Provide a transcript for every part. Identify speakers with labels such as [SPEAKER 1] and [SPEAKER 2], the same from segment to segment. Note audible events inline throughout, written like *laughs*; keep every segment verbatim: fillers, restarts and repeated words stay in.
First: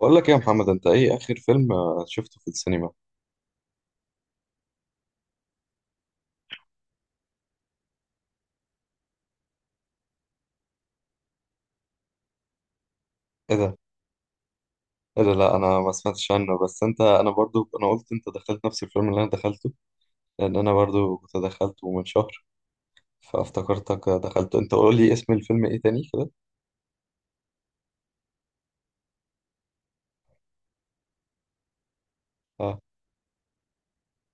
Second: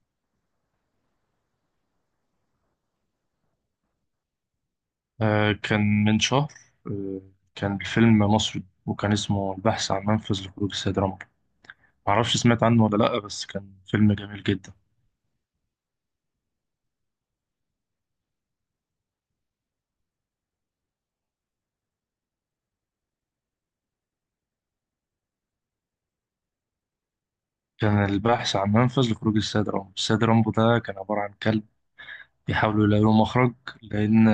[SPEAKER 1] بقول لك ايه يا محمد، انت ايه اخر فيلم آه، شفته في السينما؟
[SPEAKER 2] آه، كان من شهر. آه، كان الفيلم مصري وكان اسمه البحث عن منفذ لخروج السيد رامبو. معرفش سمعت عنه ولا لأ، بس
[SPEAKER 1] ايه
[SPEAKER 2] كان
[SPEAKER 1] ده
[SPEAKER 2] فيلم جميل جدا.
[SPEAKER 1] ايه ده لا انا ما سمعتش عنه، بس انت انا برضو انا قلت انت دخلت نفس الفيلم اللي انا دخلته. لان انا برضو كنت دخلته من شهر. فافتكرتك دخلته انت. قول لي اسم الفيلم ايه تاني كده؟
[SPEAKER 2] كان البحث عن منفذ لخروج السيد رامبو. السيد رامبو ده كان عبارة عن كلب
[SPEAKER 1] اه.
[SPEAKER 2] بيحاولوا يلاقوا له مخرج، لأن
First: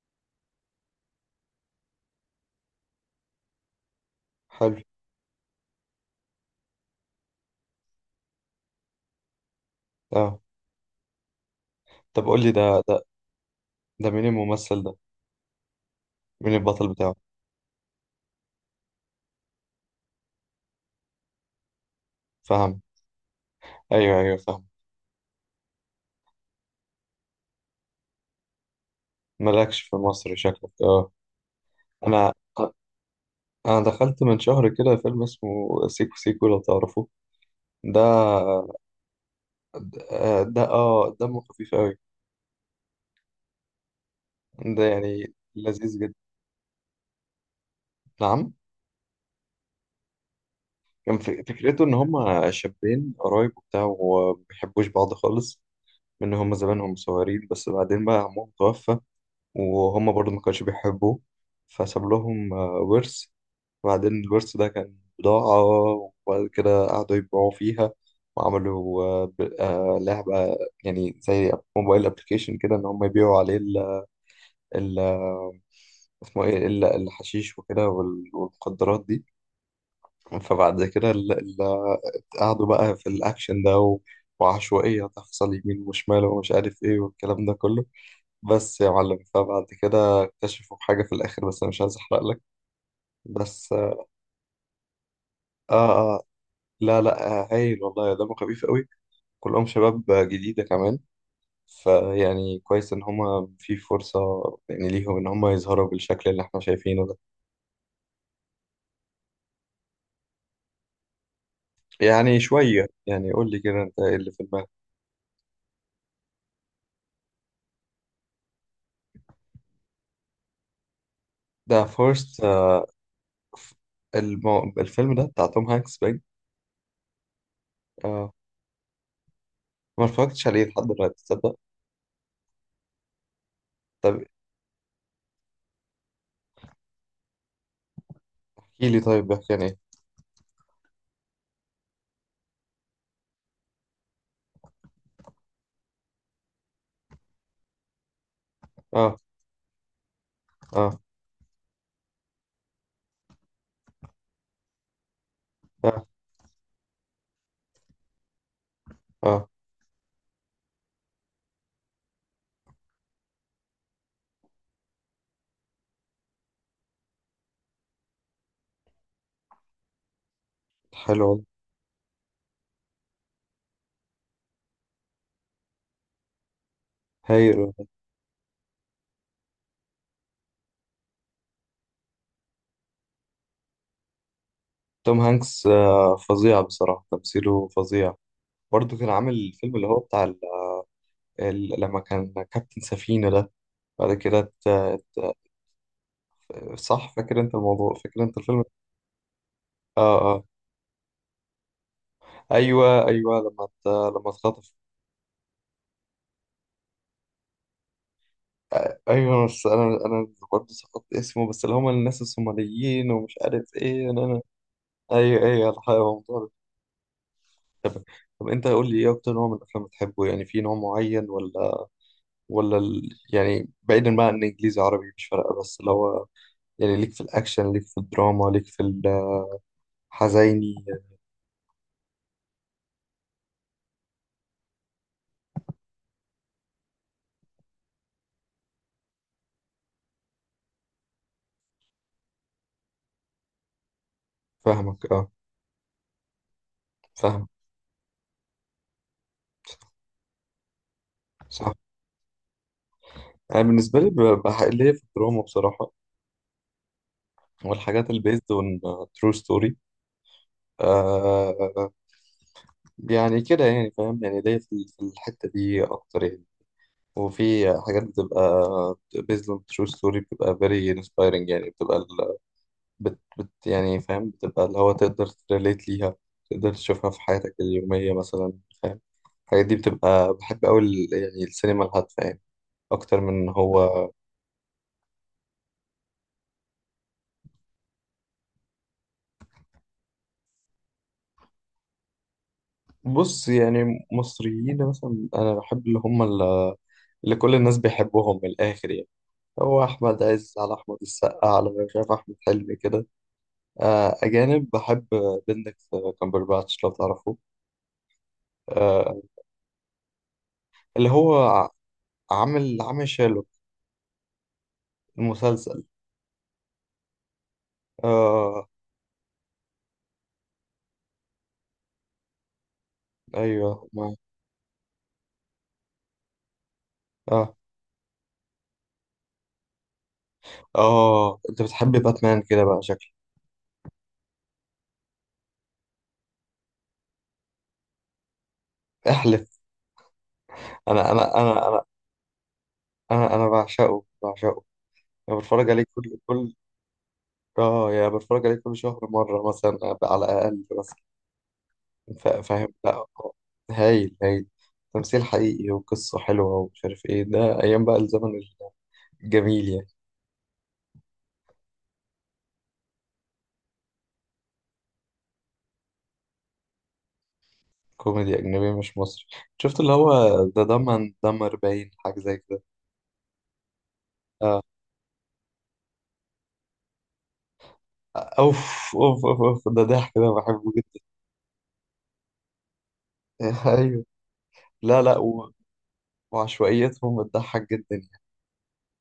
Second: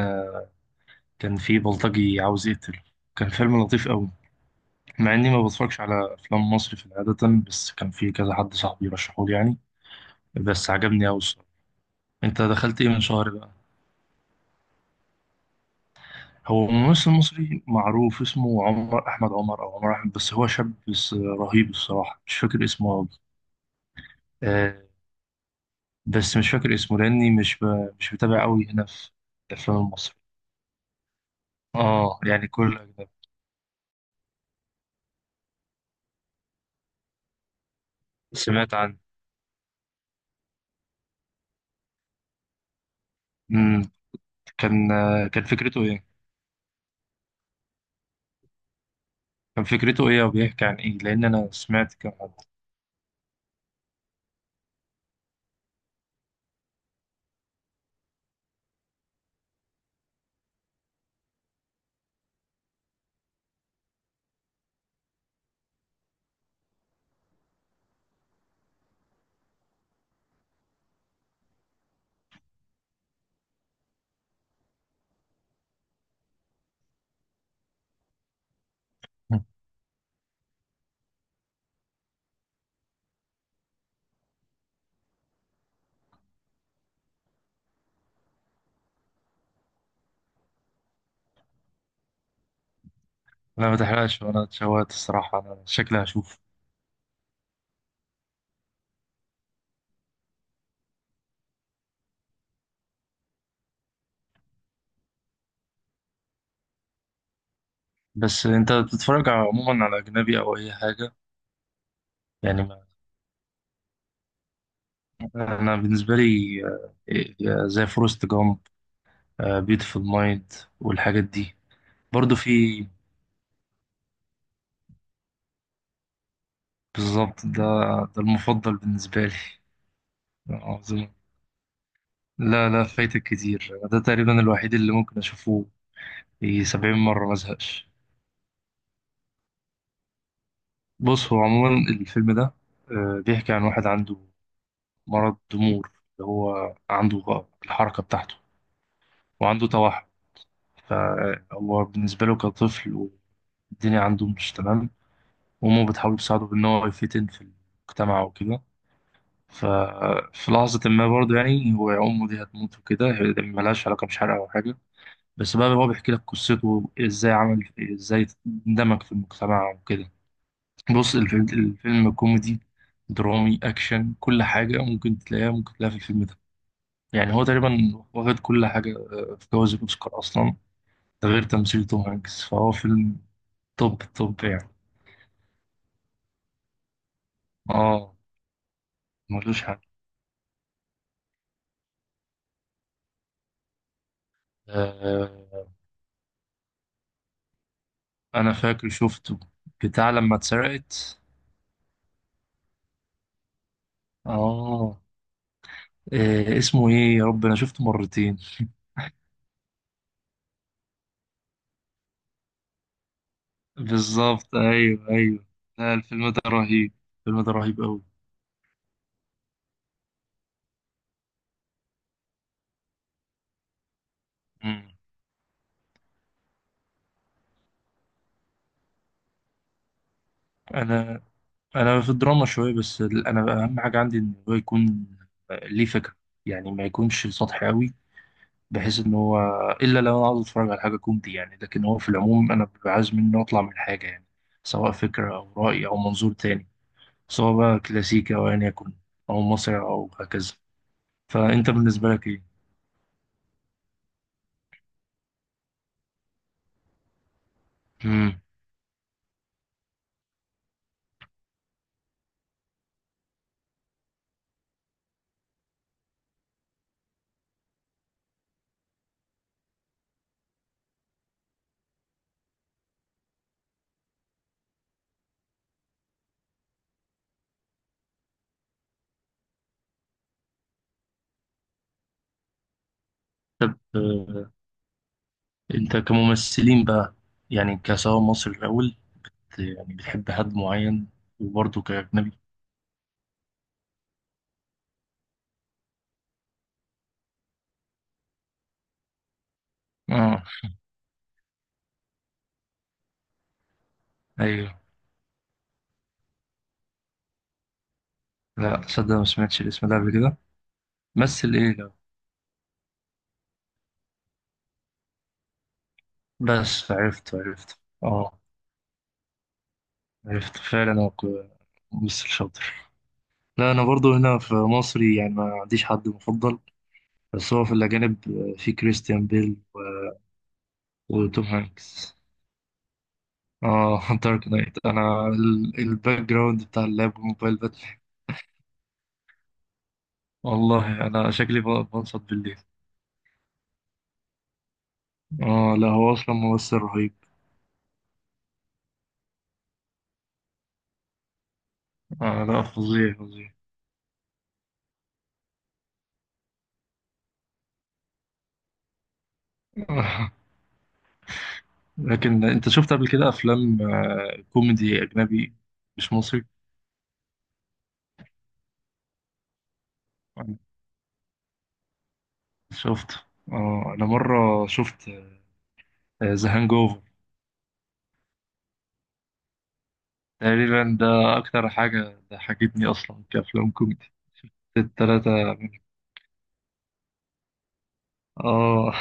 [SPEAKER 2] كان في بلطجي عاوز يقتله. كان فيلم لطيف قوي،
[SPEAKER 1] حلو.
[SPEAKER 2] مع إني ما بتفرجش على أفلام مصري في العادة، بس كان في كذا حد صاحبي رشحولي يعني.
[SPEAKER 1] اه.
[SPEAKER 2] بس عجبني قوي الصراحة.
[SPEAKER 1] طب
[SPEAKER 2] أنت
[SPEAKER 1] قول لي،
[SPEAKER 2] دخلت
[SPEAKER 1] ده
[SPEAKER 2] إيه
[SPEAKER 1] ده
[SPEAKER 2] من شهر بقى؟
[SPEAKER 1] ده مين الممثل ده؟ مين
[SPEAKER 2] هو
[SPEAKER 1] البطل
[SPEAKER 2] ممثل
[SPEAKER 1] بتاعه؟
[SPEAKER 2] مصري معروف اسمه عمر احمد عمر او عمر احمد، بس هو شاب بس رهيب الصراحه، مش فاكر
[SPEAKER 1] فاهم.
[SPEAKER 2] اسمه قوي.
[SPEAKER 1] ايوه ايوه، فاهم.
[SPEAKER 2] آه. بس مش فاكر اسمه، لاني مش ب... مش متابع قوي هنا في الافلام
[SPEAKER 1] مالكش في
[SPEAKER 2] المصري.
[SPEAKER 1] مصر شكلك، اه.
[SPEAKER 2] اه
[SPEAKER 1] انا
[SPEAKER 2] يعني كل اجنبي.
[SPEAKER 1] انا دخلت من شهر كده فيلم اسمه سيكو سيكو لو تعرفه. ده
[SPEAKER 2] سمعت عنه.
[SPEAKER 1] آه، ده اه دمه خفيف قوي.
[SPEAKER 2] امم
[SPEAKER 1] ده
[SPEAKER 2] كان، آه،
[SPEAKER 1] يعني
[SPEAKER 2] كان فكرته
[SPEAKER 1] لذيذ
[SPEAKER 2] ايه؟
[SPEAKER 1] جدا. نعم.
[SPEAKER 2] كان فكرته ايه وبيحكي عن ايه؟
[SPEAKER 1] كان
[SPEAKER 2] لان
[SPEAKER 1] ف-
[SPEAKER 2] انا
[SPEAKER 1] فكرته ان
[SPEAKER 2] سمعت كم حد.
[SPEAKER 1] هما شابين قرايب وبتاع، وما بيحبوش بعض خالص. من هما زمانهم صغيرين، بس بعدين بقى عمهم توفى. وهما برضه ما كانوش بيحبوه. فساب لهم آه، ورث. وبعدين الورث ده كان بضاعة. وبعد كده قعدوا يبيعوا فيها. وعملوا آه، ب- آه، لعبة، يعني زي موبايل ابلكيشن كده، ان هما يبيعوا عليه ال اسمه ايه، الا الحشيش وكده وال- والمخدرات دي.
[SPEAKER 2] مم.
[SPEAKER 1] فبعد كده اللي قعدوا بقى في الاكشن ده و- وعشوائية تحصل يمين وشمال ومش عارف ايه والكلام ده كله. بس يا معلم، فبعد كده اكتشفوا حاجة في الاخر، بس انا مش عايز احرق لك.
[SPEAKER 2] لا
[SPEAKER 1] بس
[SPEAKER 2] ما
[SPEAKER 1] اه.
[SPEAKER 2] تحرقش، وانا اتشوقت الصراحه، انا شكلي
[SPEAKER 1] اه،
[SPEAKER 2] هشوف.
[SPEAKER 1] لا لا، آه هايل والله، دمه خفيف قوي. كلهم شباب جديدة كمان. فيعني كويس ان هما في فرصة يعني ليهم، ان هما يظهروا بالشكل اللي احنا شايفينه ده.
[SPEAKER 2] بس انت بتتفرج على- عموما على اجنبي او اي حاجه؟
[SPEAKER 1] يعني
[SPEAKER 2] يعني
[SPEAKER 1] شوية، يعني قول لي كده، انت ايه اللي في دماغك؟
[SPEAKER 2] انا بالنسبه لي، آه، آه، زي فورست جامب، بيوتيفول مايند والحاجات دي.
[SPEAKER 1] ده
[SPEAKER 2] برضو
[SPEAKER 1] فورست،
[SPEAKER 2] في،
[SPEAKER 1] المو... الفيلم ده بتاع توم هانكس باين.
[SPEAKER 2] بالظبط ده. ده
[SPEAKER 1] اه،
[SPEAKER 2] المفضل بالنسبه لي.
[SPEAKER 1] ما اتفرجتش عليه لحد
[SPEAKER 2] عظيم.
[SPEAKER 1] دلوقتي، تصدق.
[SPEAKER 2] لا لا، فايتك كتير. ده
[SPEAKER 1] طب
[SPEAKER 2] تقريبا الوحيد اللي ممكن اشوفه في سبعين مره ما ازهقش.
[SPEAKER 1] احكي لي طيب، بيحكي عن ايه؟
[SPEAKER 2] بص هو عموما الفيلم ده، آه، بيحكي عن واحد عنده مرض ضمور، اللي هو عنده غ- الحركه بتاعته،
[SPEAKER 1] اه،
[SPEAKER 2] وعنده توحد.
[SPEAKER 1] اه،
[SPEAKER 2] فهو بالنسبه له كطفل، والدنيا عنده مش تمام. وأمه
[SPEAKER 1] اه،
[SPEAKER 2] بتحاول تساعده بإن هو يفتن في المجتمع وكده.
[SPEAKER 1] اه.
[SPEAKER 2] ففي لحظة ما برضه، يعني هو أمه دي هتموت وكده، هي دي ملهاش علاقة، مش حرق أو حاجة. بس بقى هو بيحكي لك قصته إزاي، عمل إزاي اندمج في المجتمع وكده. بص
[SPEAKER 1] حلو والله.
[SPEAKER 2] الفيلم الفيلم كوميدي، درامي، أكشن، كل حاجة ممكن تلاقيها، ممكن تلاقيها في الفيلم ده. يعني هو
[SPEAKER 1] هايل والله.
[SPEAKER 2] تقريبا واخد كل حاجة، آه، في جوائز الأوسكار أصلا. ده غير تمثيل توم هانكس. فهو فيلم توب توب يعني.
[SPEAKER 1] توم هانكس آه فظيع بصراحة، تمثيله فظيع.
[SPEAKER 2] اه،
[SPEAKER 1] برضه كان عامل
[SPEAKER 2] ملوش
[SPEAKER 1] الفيلم
[SPEAKER 2] حل.
[SPEAKER 1] اللي هو بتاع ال... ال... لما كان كابتن سفينة ده. بعد كده ت... ت...
[SPEAKER 2] آه،
[SPEAKER 1] صح، فاكر انت الموضوع؟ فاكر انت
[SPEAKER 2] انا
[SPEAKER 1] الفيلم؟
[SPEAKER 2] فاكر شفته، بتاع
[SPEAKER 1] اه
[SPEAKER 2] لما
[SPEAKER 1] اه.
[SPEAKER 2] اتسرقت.
[SPEAKER 1] ايوه ايوه، لما ت... لما اتخطف.
[SPEAKER 2] اه، إيه اسمه، ايه يا رب، انا شفته مرتين. *laughs*
[SPEAKER 1] ايوه، بس انا انا برضه سقطت اسمه، بس اللي هم الناس الصوماليين ومش عارف ايه، انا انا
[SPEAKER 2] بالظبط، ايوه
[SPEAKER 1] ايوه
[SPEAKER 2] ايوه.
[SPEAKER 1] ايوه،
[SPEAKER 2] لا
[SPEAKER 1] الحقيقه هو
[SPEAKER 2] الفيلم
[SPEAKER 1] موضوع
[SPEAKER 2] ده
[SPEAKER 1] ده.
[SPEAKER 2] رهيب. الفيلم ده رهيب
[SPEAKER 1] طب
[SPEAKER 2] قوي.
[SPEAKER 1] طب انت قول لي، ايه اكتر نوع من الافلام بتحبه؟ يعني في نوع معين ولا؟ ولا ال... يعني بعيدا بقى عن انجليزي
[SPEAKER 2] مم.
[SPEAKER 1] عربي مش فارقه، بس اللي هو يعني، ليك في الاكشن، ليك في الدراما، ليك في الحزيني؟
[SPEAKER 2] انا انا في الدراما شويه، بس ال- انا اهم حاجه عندي ان هو يكون ليه فكره. يعني ما يكونش سطحي قوي، بحيث ان هو، الا لو انا عاوز اتفرج على حاجه كوميدي يعني. لكن هو في العموم انا ببقى عايز منه اطلع من حاجه يعني، سواء
[SPEAKER 1] فاهمك، اه،
[SPEAKER 2] فكره او راي او منظور تاني.
[SPEAKER 1] فاهم.
[SPEAKER 2] سواء بقى كلاسيكي أو أيا يكن، أو مصري أو هكذا. فأنت
[SPEAKER 1] صح،
[SPEAKER 2] بالنسبة لك إيه؟
[SPEAKER 1] انا بالنسبه لي ببقى حق- ليا في الدراما بصراحه، والحاجات
[SPEAKER 2] مم.
[SPEAKER 1] البيزد اون ترو ستوري، يعني كده، يعني فاهم، يعني ليا في في الحتة دي أكتر يعني. وفي حاجات بتبقى based on true story، بتبقى very inspiring، يعني بتبقى ال... بت... بت... يعني فاهم، بتبقى اللي هو تقدر تريليت ليها، تقدر تشوفها في حياتك اليومية مثلا، فاهم. الحاجات دي بتبقى بحب أوي ال- يعني السينما الهادفة يعني، أكتر من إن
[SPEAKER 2] طب،
[SPEAKER 1] هو.
[SPEAKER 2] آه، أنت كممثلين بقى، يعني كسواء مصري الأول، يعني بتحب حد معين؟ وبرضه كأجنبي؟
[SPEAKER 1] بص، يعني مصريين مثلا أنا بحب اللي هم ال- اللي كل الناس بيحبوهم من الآخر، يعني هو أحمد
[SPEAKER 2] آه.
[SPEAKER 1] عز، على أحمد السقا، على مش عارف، أحمد حلمي كده. آه، أجانب
[SPEAKER 2] أيوه.
[SPEAKER 1] بحب بندكت كامبرباتش لو تعرفه.
[SPEAKER 2] لا
[SPEAKER 1] آه،
[SPEAKER 2] صدق، ما سمعتش الاسم ده قبل كده.
[SPEAKER 1] اللي هو
[SPEAKER 2] مثل
[SPEAKER 1] ع-
[SPEAKER 2] إيه ده؟
[SPEAKER 1] عامل عامل شيرلوك، المسلسل.
[SPEAKER 2] بس عرفت، عرفت آه.
[SPEAKER 1] آه
[SPEAKER 2] عرفت فعلا أنا. ك- ممثل شاطر. لا أنا
[SPEAKER 1] أيوه، ما.
[SPEAKER 2] برضه هنا في مصري يعني ما عنديش حد مفضل. بس
[SPEAKER 1] آه،
[SPEAKER 2] هو في الأجانب، آه، في كريستيان بيل
[SPEAKER 1] آه،
[SPEAKER 2] وتوم
[SPEAKER 1] أنت بتحب
[SPEAKER 2] هانكس.
[SPEAKER 1] باتمان كده بقى شكلك.
[SPEAKER 2] اه، دارك نايت، انا ال- الباك جراوند بتاع اللاب والموبايل باتل.
[SPEAKER 1] احلف.
[SPEAKER 2] والله
[SPEAKER 1] أنا
[SPEAKER 2] انا
[SPEAKER 1] أنا
[SPEAKER 2] شكلي
[SPEAKER 1] أنا أنا
[SPEAKER 2] ب- بنصت بالليل.
[SPEAKER 1] أنا أنا بعشقه بعشقه. أنا بتفرج
[SPEAKER 2] اه
[SPEAKER 1] عليه
[SPEAKER 2] لا هو
[SPEAKER 1] كل
[SPEAKER 2] اصلا
[SPEAKER 1] كل
[SPEAKER 2] ممثل رهيب.
[SPEAKER 1] آه يعني بتفرج عليه كل شهر مرة مثلا، على الأقل مثلا. فا-
[SPEAKER 2] آه لا،
[SPEAKER 1] فاهم، لا
[SPEAKER 2] فظيع
[SPEAKER 1] هو
[SPEAKER 2] فظيع.
[SPEAKER 1] هايل هايل، تمثيل حقيقي وقصة حلوة ومش عارف إيه، ده أيام بقى الزمن الجميل يعني.
[SPEAKER 2] *laughs* آه، لكن انت شفت قبل كده افلام، آه، كوميدي اجنبي، مش مصري؟
[SPEAKER 1] كوميدي أجنبي مش مصري، شفت اللي هو، ده دمن دمر باين، حاجة زي كده.
[SPEAKER 2] شفت. اه انا مره شفت ذا هانج اوفر.
[SPEAKER 1] أوف، أوف، أوف، أوف، ده ضحك، ده بحبه
[SPEAKER 2] تقريبا
[SPEAKER 1] جدا.
[SPEAKER 2] ده اكتر حاجه ضحكتني اصلا كافلام
[SPEAKER 1] *laughs* أيوه.
[SPEAKER 2] كوميدي،
[SPEAKER 1] لا لا،
[SPEAKER 2] التلاتة.
[SPEAKER 1] و... وعشوائيتهم بتضحك جدا يعني.
[SPEAKER 2] اه.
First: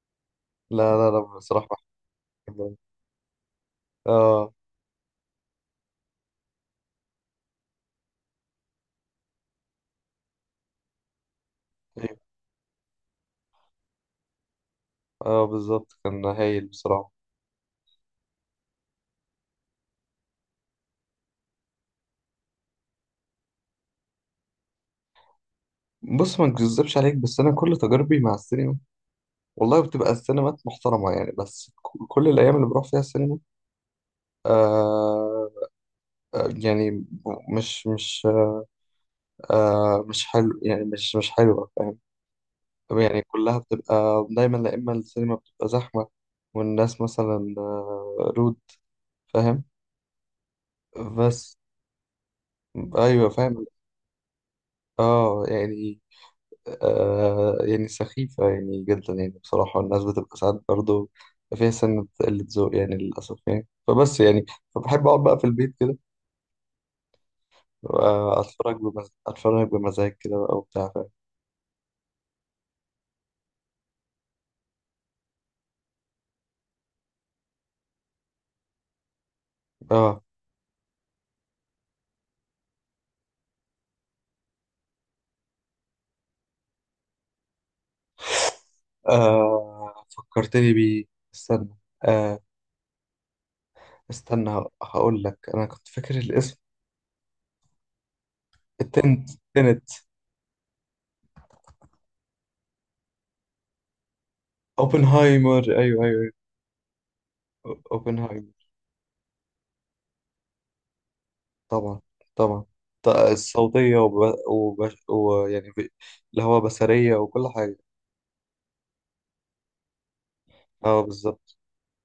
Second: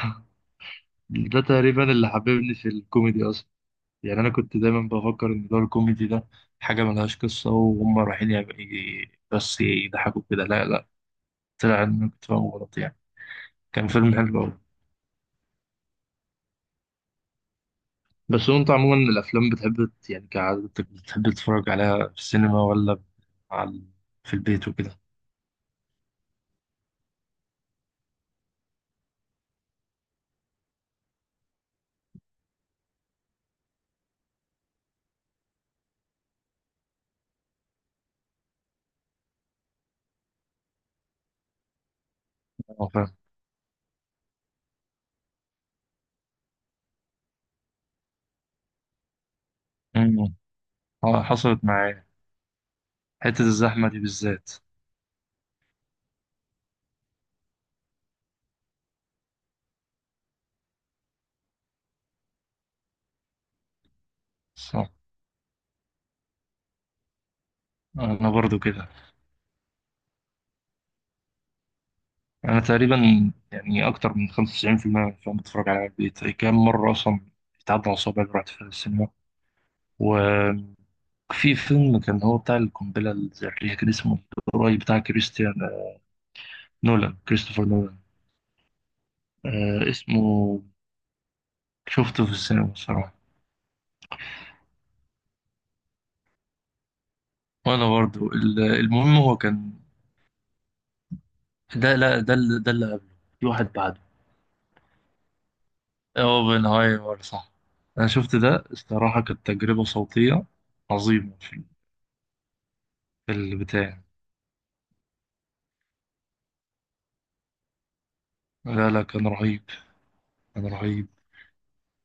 [SPEAKER 1] لا
[SPEAKER 2] *laughs*
[SPEAKER 1] لا لا،
[SPEAKER 2] ده
[SPEAKER 1] بصراحة.
[SPEAKER 2] تقريبا اللي حببني في
[SPEAKER 1] بحبه.
[SPEAKER 2] الكوميدي اصلا. يعني انا
[SPEAKER 1] آه
[SPEAKER 2] كنت دايما بفكر ان دور الكوميدي ده حاجه ملهاش قصه وهم رايحين يعمل- ي- بس يضحكوا كده. لا لا، طلع ان أنا
[SPEAKER 1] أيوه.
[SPEAKER 2] كنت فاهم غلط يعني. كان فيلم حلو قوي.
[SPEAKER 1] آه بالظبط، كان هايل بصراحة.
[SPEAKER 2] بس هو انت عموما الافلام بتحب ت- يعني كعادتك بتحب تتفرج عليها في السينما ولا على، في البيت وكده؟
[SPEAKER 1] بص، ما نكذبش عليك، بس أنا كل تجاربي مع السينما والله بتبقى السينمات محترمة، يعني بس ك- كل الأيام اللي بروح فيها السينما، آه آه، يعني مش مش آه مش حلو يعني، مش مش حلوة.
[SPEAKER 2] اه فاهم.
[SPEAKER 1] يعني كلها بتبقى دايما، لا، إما السينما بتبقى زحمة والناس مثلا آه، رود، فاهم.
[SPEAKER 2] أمم. آه،
[SPEAKER 1] بس
[SPEAKER 2] حصلت معايا
[SPEAKER 1] أيوة،
[SPEAKER 2] حته
[SPEAKER 1] فاهم.
[SPEAKER 2] الزحمه دي بالذات.
[SPEAKER 1] اه يعني، آه يعني سخيفة يعني جدا، يعني بصراحة الناس بتبقى ساعات برضه فيها سنة قلة ذوق يعني للأسف يعني، فبس يعني
[SPEAKER 2] صح.
[SPEAKER 1] فبحب أقعد بقى في البيت كده،
[SPEAKER 2] انا
[SPEAKER 1] آه،
[SPEAKER 2] برضو
[SPEAKER 1] أتفرج
[SPEAKER 2] كده.
[SPEAKER 1] بمز... أتفرج بمزاج كده بقى وبتاع، فاهم.
[SPEAKER 2] انا تقريبا يعني اكتر من خمسة وتسعين في المية من الافلام بتفرج عليها في البيت. كام مره اصلا بتعدي على صوابعي رحت في السينما.
[SPEAKER 1] اه،
[SPEAKER 2] وفي فيلم كان هو بتاع القنبلة الذرية، كان اسمه، القريب بتاع كريستيان، آه، نولان، كريستوفر نولان. آه
[SPEAKER 1] آه،
[SPEAKER 2] اسمه.
[SPEAKER 1] فكرتني بيه. استنى.
[SPEAKER 2] شفته في
[SPEAKER 1] آه،
[SPEAKER 2] السينما الصراحة.
[SPEAKER 1] استنى، ه- هقول لك انا كنت فاكر الاسم.
[SPEAKER 2] وأنا برضو ال- المهم
[SPEAKER 1] التنت
[SPEAKER 2] هو كان،
[SPEAKER 1] تنت.
[SPEAKER 2] ده لا، ده اللي ده اللي قبله، في واحد بعده.
[SPEAKER 1] اوبنهايمر، ايوه ايوه، أيوة.
[SPEAKER 2] اوبنهايمر، صح. أنا شفت
[SPEAKER 1] اوبنهايمر.
[SPEAKER 2] ده الصراحة، كانت تجربة صوتية عظيمة في،
[SPEAKER 1] طبعا، طبعا، ط-
[SPEAKER 2] في
[SPEAKER 1] الصوتية
[SPEAKER 2] البتاع.
[SPEAKER 1] وب... وب... ويعني ب... اللي هو بصرية وكل حاجة.
[SPEAKER 2] لا لا كان رهيب. كان
[SPEAKER 1] اه
[SPEAKER 2] رهيب.
[SPEAKER 1] بالظبط.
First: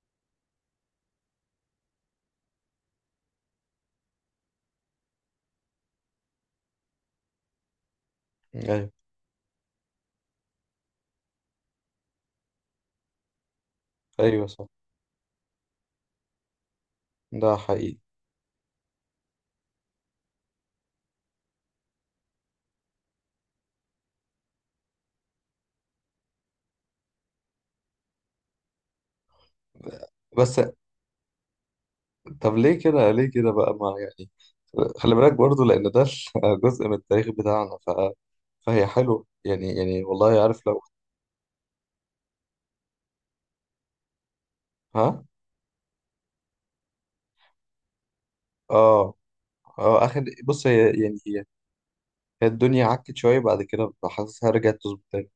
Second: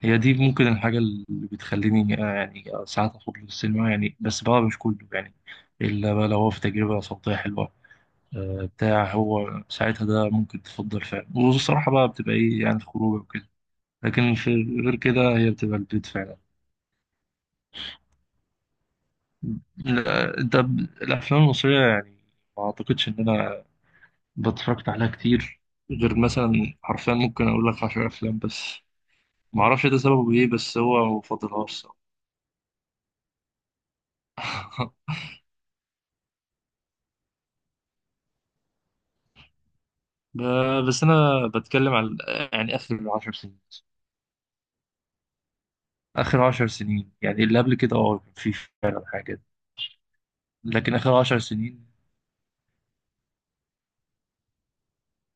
[SPEAKER 2] هي دي ممكن الحاجة اللي بتخليني، آه، يعني آه، ساعات أخرج للسينما يعني. بس بقى مش كله يعني، إلا بقى لو هو في تجربة صوتية حلوة، آه،
[SPEAKER 1] ايوه
[SPEAKER 2] بتاع. هو ساعتها ده ممكن تفضل فعلا، والصراحة بقى بتبقى إيه يعني، خروجة وكده. لكن
[SPEAKER 1] ايوه
[SPEAKER 2] في
[SPEAKER 1] صح.
[SPEAKER 2] غير كده هي بتبقى البيت فعلا.
[SPEAKER 1] ده حقيقي.
[SPEAKER 2] لا، ده ب- الأفلام المصرية يعني ما أعتقدش إن أنا بتفرجت عليها كتير، غير مثلا حرفيا ممكن أقول لك عشر أفلام بس. معرفش ده سببه إيه،
[SPEAKER 1] بس
[SPEAKER 2] بس هو مفضلهاش الصراحة.
[SPEAKER 1] طب ليه كده، ليه كده بقى، ما يعني
[SPEAKER 2] *laughs*
[SPEAKER 1] خلي بالك برضو لان ده *laughs* جزء من التاريخ بتاعنا، ف... فهي حلوة يعني يعني والله عارف لو.
[SPEAKER 2] ب- بس انا بتكلم على يعني اخر عشر سنين.
[SPEAKER 1] ها.
[SPEAKER 2] اخر عشر سنين، يعني اللي قبل كده اه كان في فعلا
[SPEAKER 1] اه
[SPEAKER 2] حاجات،
[SPEAKER 1] اه، اخر، بص
[SPEAKER 2] لكن
[SPEAKER 1] هي
[SPEAKER 2] اخر عشر
[SPEAKER 1] يعني،
[SPEAKER 2] سنين
[SPEAKER 1] هي الدنيا عكت شوية بعد كده، ببقى حاسسها رجعت تظبط تاني.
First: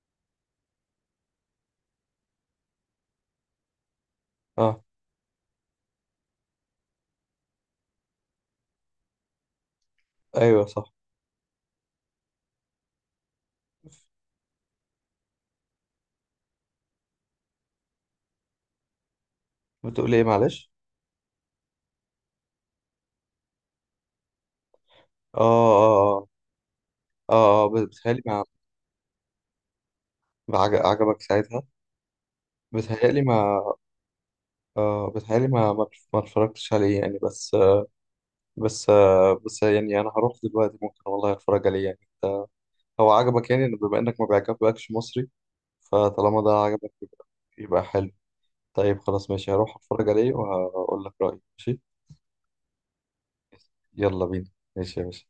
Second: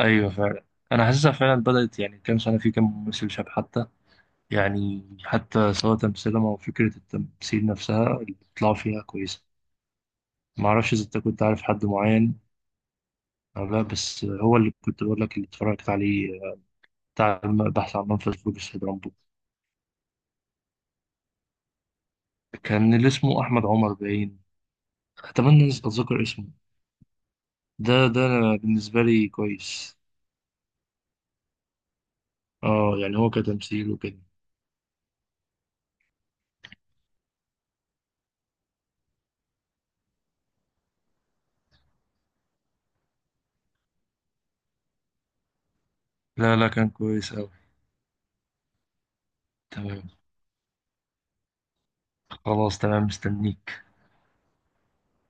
[SPEAKER 2] ايوه فعلا. انا حاسسها فعلا بدأت يعني كام سنة، في كام ممثل شاب حتى،
[SPEAKER 1] اه،
[SPEAKER 2] يعني حتى سواء تمثيلهم او فكرة التمثيل نفسها اللي طلعوا فيها كويسة.
[SPEAKER 1] ايوه
[SPEAKER 2] ما
[SPEAKER 1] صح.
[SPEAKER 2] اعرفش اذا انت كنت عارف حد معين او لا، بس هو اللي كنت بقول لك اللي اتفرجت عليه، بتاع البحث عن منفذ خروج السيد رامبو،
[SPEAKER 1] بتقول ايه، معلش؟
[SPEAKER 2] كان اللي اسمه احمد عمر باين.
[SPEAKER 1] اه،
[SPEAKER 2] اتمنى أن
[SPEAKER 1] اه،
[SPEAKER 2] اتذكر
[SPEAKER 1] اه،
[SPEAKER 2] اسمه.
[SPEAKER 1] اه. آه، بت-
[SPEAKER 2] ده
[SPEAKER 1] بتهيألي
[SPEAKER 2] ده
[SPEAKER 1] ما
[SPEAKER 2] أنا بالنسبة لي كويس.
[SPEAKER 1] ما عج- عجبك ساعتها.
[SPEAKER 2] اه يعني
[SPEAKER 1] بتهيألي
[SPEAKER 2] هو
[SPEAKER 1] ما،
[SPEAKER 2] كتمثيل وكده.
[SPEAKER 1] آه بتهيألي ما ما ما اتفرجتش عليه يعني، بس آه، بس آه، بس يعني انا هروح دلوقتي، ممكن والله اتفرج عليه يعني. انت، هو عجبك يعني بما انك ما بيعجبكش مصري، فطالما ده
[SPEAKER 2] لا لا كان
[SPEAKER 1] عجبك، يبقى
[SPEAKER 2] كويس أوي.
[SPEAKER 1] يبقى حلو. طيب خلاص ماشي، هروح
[SPEAKER 2] تمام.
[SPEAKER 1] اتفرج عليه وهقول لك رأيي، ماشي.
[SPEAKER 2] خلاص تمام، مستنيك.
[SPEAKER 1] يلا بينا. ماشي يا باشا.